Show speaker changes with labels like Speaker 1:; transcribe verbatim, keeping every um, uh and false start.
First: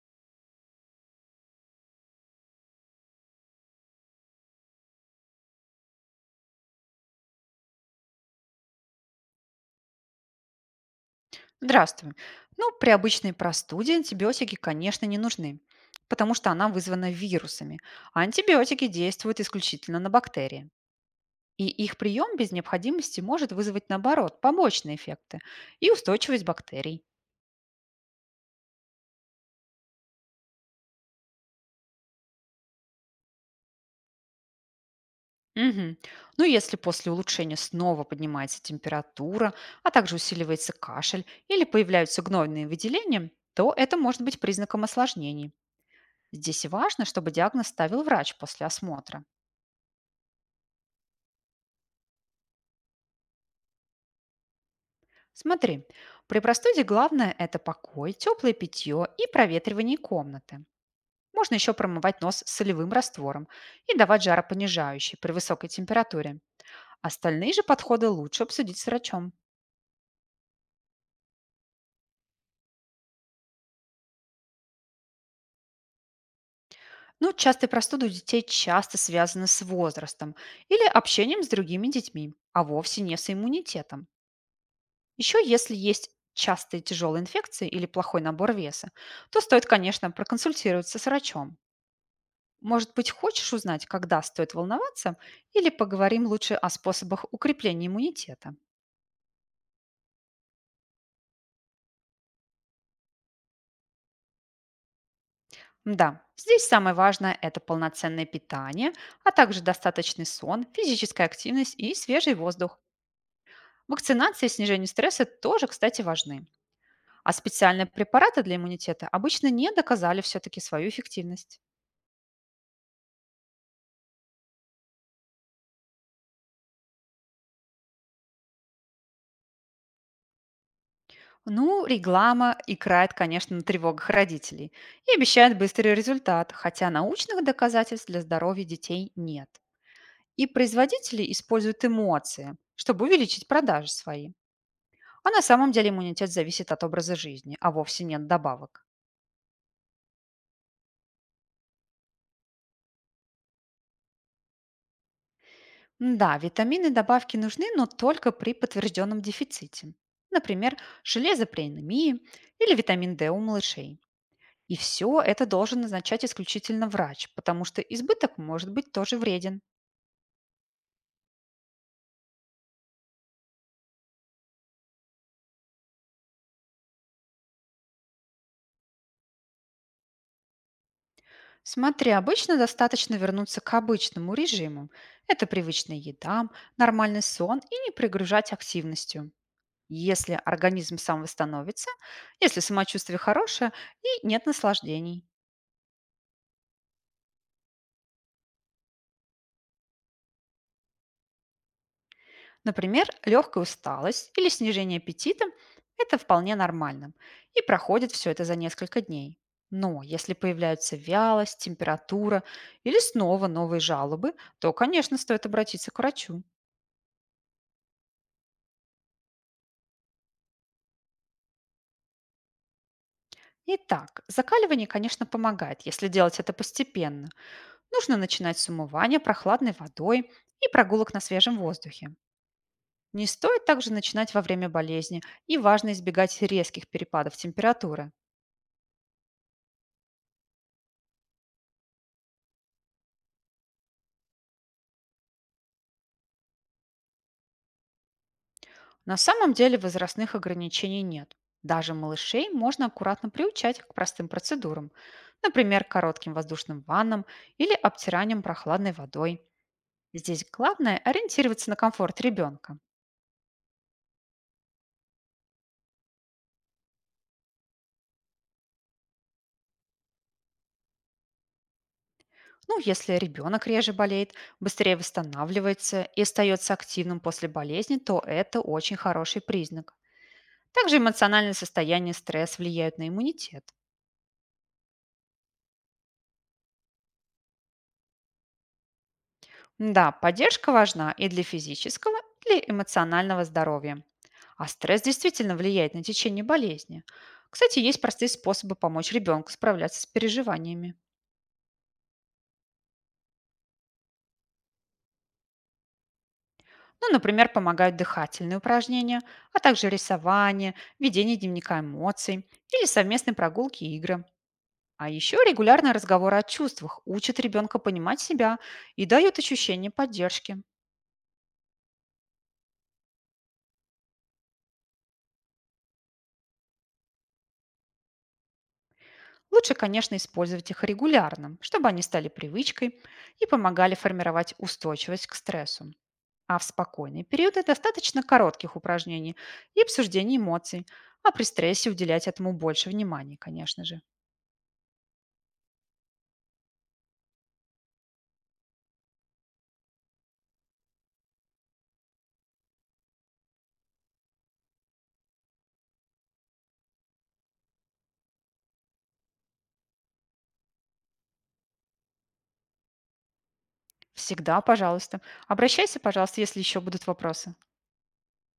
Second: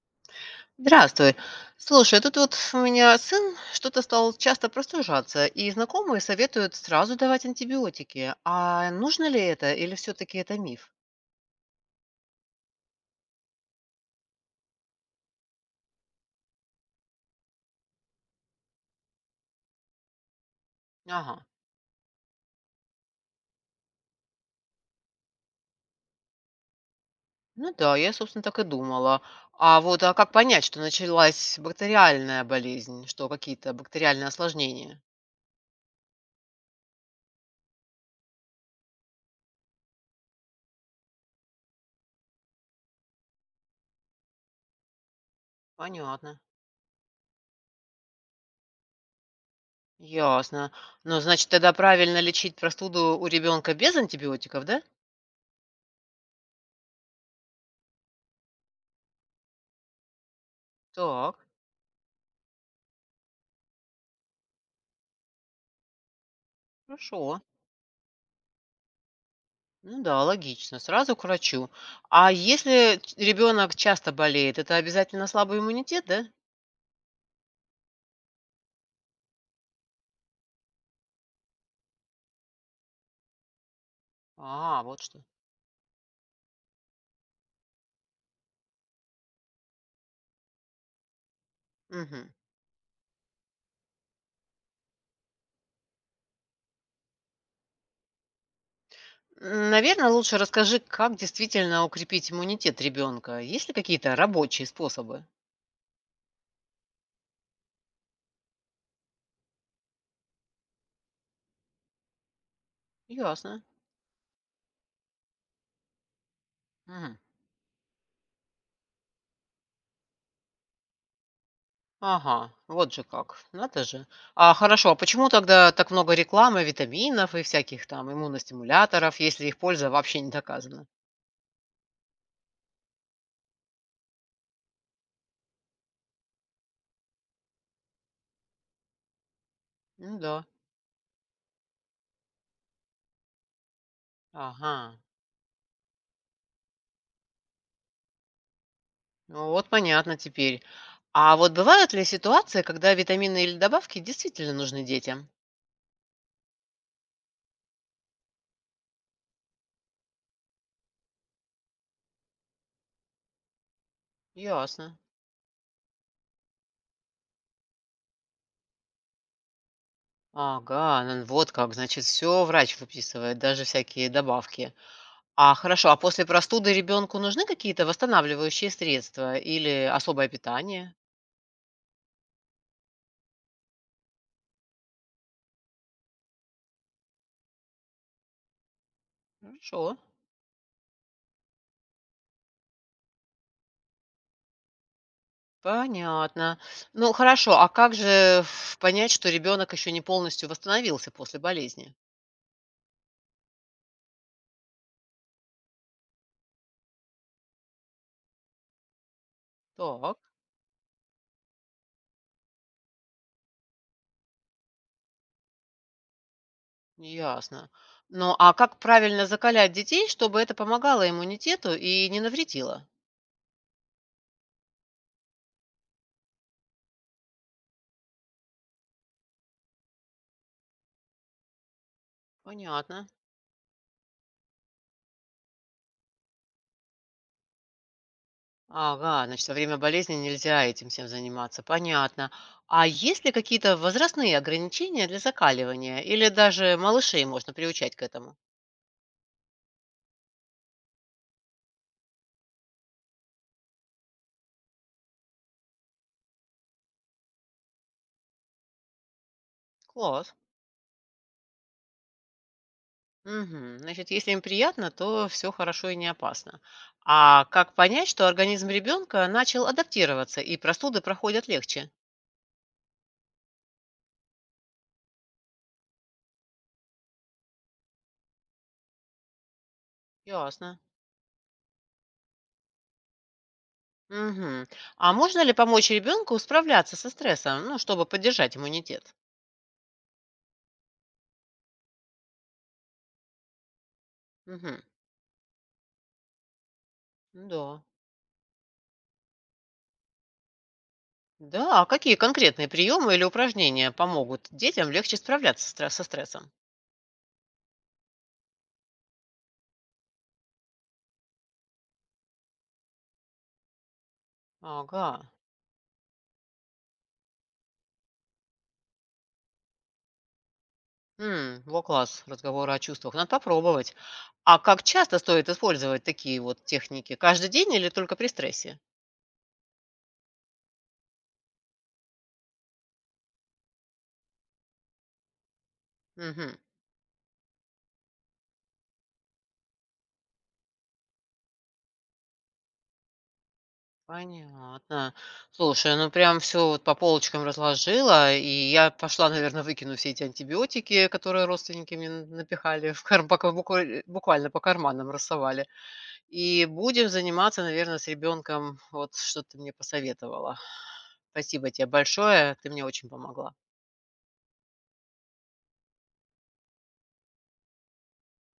Speaker 1: Здравствуй. Слушай, тут вот у меня сын что-то стал часто простужаться, и знакомые советуют сразу давать антибиотики. А нужно ли это или все-таки это миф?
Speaker 2: Здравствуй. Ну, при обычной простуде антибиотики, конечно, не нужны, потому что она вызвана вирусами, а антибиотики действуют исключительно на бактерии.
Speaker 1: Ага.
Speaker 2: И их прием без необходимости может вызвать, наоборот, побочные эффекты и устойчивость бактерий.
Speaker 1: Ну да, я, собственно, так и думала. А вот а как понять, что началась бактериальная болезнь, что какие-то бактериальные осложнения?
Speaker 2: Мгм. Ну, если после улучшения снова поднимается температура, а также усиливается кашель или появляются гнойные выделения, то это может быть признаком осложнений.
Speaker 1: Понятно.
Speaker 2: Здесь важно, чтобы диагноз ставил врач после осмотра.
Speaker 1: Ясно. Ну, значит, тогда правильно лечить простуду у ребенка без антибиотиков, да?
Speaker 2: Смотри, при простуде главное– это покой, теплое питье и проветривание комнаты.
Speaker 1: Так,
Speaker 2: Можно еще промывать нос солевым раствором и давать жаропонижающий при высокой температуре.
Speaker 1: хорошо.
Speaker 2: Остальные же подходы лучше обсудить с врачом.
Speaker 1: Ну да, логично. Сразу к врачу. А если ребенок часто болеет, это обязательно слабый иммунитет, да?
Speaker 2: Ну, частые простуды у детей часто связаны с возрастом или общением с другими детьми, а вовсе не с иммунитетом.
Speaker 1: А, вот что.
Speaker 2: Еще если есть частые тяжелые инфекции или плохой набор веса, то стоит, конечно, проконсультироваться с врачом.
Speaker 1: Угу.
Speaker 2: Может быть, хочешь узнать, когда стоит волноваться, или поговорим лучше о способах укрепления иммунитета?
Speaker 1: Наверное, лучше расскажи, как действительно укрепить иммунитет ребенка. Есть ли какие-то рабочие способы?
Speaker 2: Да, здесь самое важное– это полноценное питание, а также достаточный сон, физическая активность и свежий воздух.
Speaker 1: Ясно.
Speaker 2: Вакцинация и снижение стресса тоже, кстати, важны.
Speaker 1: Мгм.
Speaker 2: А специальные препараты для иммунитета обычно не доказали все-таки свою эффективность.
Speaker 1: Ага, вот же как. Надо же. А хорошо, а почему тогда так много рекламы, витаминов и всяких там иммуностимуляторов, если их польза вообще не доказана?
Speaker 2: Ну, реклама играет, конечно, на тревогах родителей и обещает быстрый результат, хотя научных доказательств для здоровья детей нет.
Speaker 1: Ну да.
Speaker 2: И производители используют эмоции, чтобы увеличить продажи свои.
Speaker 1: Ага.
Speaker 2: А на самом деле иммунитет зависит от образа жизни, а вовсе нет добавок.
Speaker 1: Ну, вот понятно теперь. А вот бывают ли ситуации, когда витамины или добавки действительно нужны детям?
Speaker 2: Да, витамины и добавки нужны, но только при подтвержденном дефиците. Например, железо при анемии или витамин д у малышей. И
Speaker 1: Ясно.
Speaker 2: все это должен назначать исключительно врач, потому что избыток может быть тоже вреден.
Speaker 1: Ага, ну вот как, значит, все врач выписывает, даже всякие добавки. А хорошо, а после простуды ребенку нужны какие-то восстанавливающие средства или особое питание?
Speaker 2: Смотри, обычно достаточно вернуться к обычному режиму. Это привычная еда, нормальный сон и не пригружать активностью.
Speaker 1: Хорошо,
Speaker 2: Если организм сам восстановится, если самочувствие хорошее и нет наслаждений.
Speaker 1: понятно. Ну хорошо, а как же ф, понять, что ребенок еще не полностью восстановился после болезни?
Speaker 2: Например, легкая усталость или снижение аппетита– это вполне нормально и проходит все это за несколько дней. Но
Speaker 1: Так.
Speaker 2: если появляются вялость, температура или снова новые жалобы, то, конечно, стоит обратиться к врачу.
Speaker 1: Ясно. Ну, а как правильно закалять детей, чтобы это помогало иммунитету и не навредило?
Speaker 2: Итак, закаливание, конечно, помогает, если делать это постепенно. Нужно начинать с умывания прохладной водой и прогулок на свежем воздухе.
Speaker 1: Понятно.
Speaker 2: Не стоит также начинать во время болезни, и важно избегать резких перепадов температуры.
Speaker 1: Ага, значит, во время болезни нельзя этим всем заниматься. Понятно. А есть ли какие-то возрастные ограничения для закаливания? Или даже малышей можно приучать к этому?
Speaker 2: На самом деле возрастных ограничений нет. Даже малышей можно аккуратно приучать к простым процедурам, например, коротким воздушным ваннам или обтиранием прохладной водой.
Speaker 1: Класс.
Speaker 2: Здесь главное ориентироваться на комфорт ребенка.
Speaker 1: Мгм. Значит, если им приятно, то все хорошо и не опасно. А как понять, что организм ребенка начал адаптироваться и простуды проходят легче?
Speaker 2: Ну, если ребенок реже болеет, быстрее восстанавливается и остается активным после болезни, то это очень хороший признак.
Speaker 1: Ясно.
Speaker 2: Также эмоциональное состояние и стресс влияют на иммунитет.
Speaker 1: Мгм. А можно ли помочь ребенку справляться со стрессом, ну, чтобы поддержать иммунитет?
Speaker 2: Да, поддержка важна и для физического, и для эмоционального здоровья. А
Speaker 1: Мгм.
Speaker 2: стресс действительно влияет на течение болезни. Кстати,
Speaker 1: Да.
Speaker 2: есть простые способы помочь ребенку справляться с переживаниями.
Speaker 1: Да, а какие конкретные приемы или упражнения помогут детям легче справляться стра- со стрессом?
Speaker 2: Ну, например, помогают дыхательные упражнения, а также рисование, ведение дневника эмоций или совместные прогулки и игры.
Speaker 1: Ага.
Speaker 2: А еще регулярные разговоры о чувствах учат ребенка понимать себя и дают ощущение поддержки.
Speaker 1: М, во класс, разговоры о чувствах. Надо попробовать. А как часто стоит использовать такие вот техники? Каждый день или только при стрессе?
Speaker 2: Лучше, конечно, использовать их регулярно, чтобы они стали привычкой и помогали формировать устойчивость к стрессу.
Speaker 1: Мгм.
Speaker 2: А в спокойные периоды достаточно коротких упражнений и обсуждений эмоций, а при стрессе уделять этому больше внимания, конечно же.
Speaker 1: Понятно. Слушай, ну прям все вот по полочкам разложила, и я пошла, наверное, выкину все эти антибиотики, которые родственники мне н напихали в кар пока букваль буквально по карманам рассовали. И будем заниматься, наверное, с ребенком, вот что ты мне посоветовала. Спасибо тебе большое, ты мне очень помогла.
Speaker 2: Всегда, пожалуйста. Обращайся, пожалуйста, если еще будут вопросы.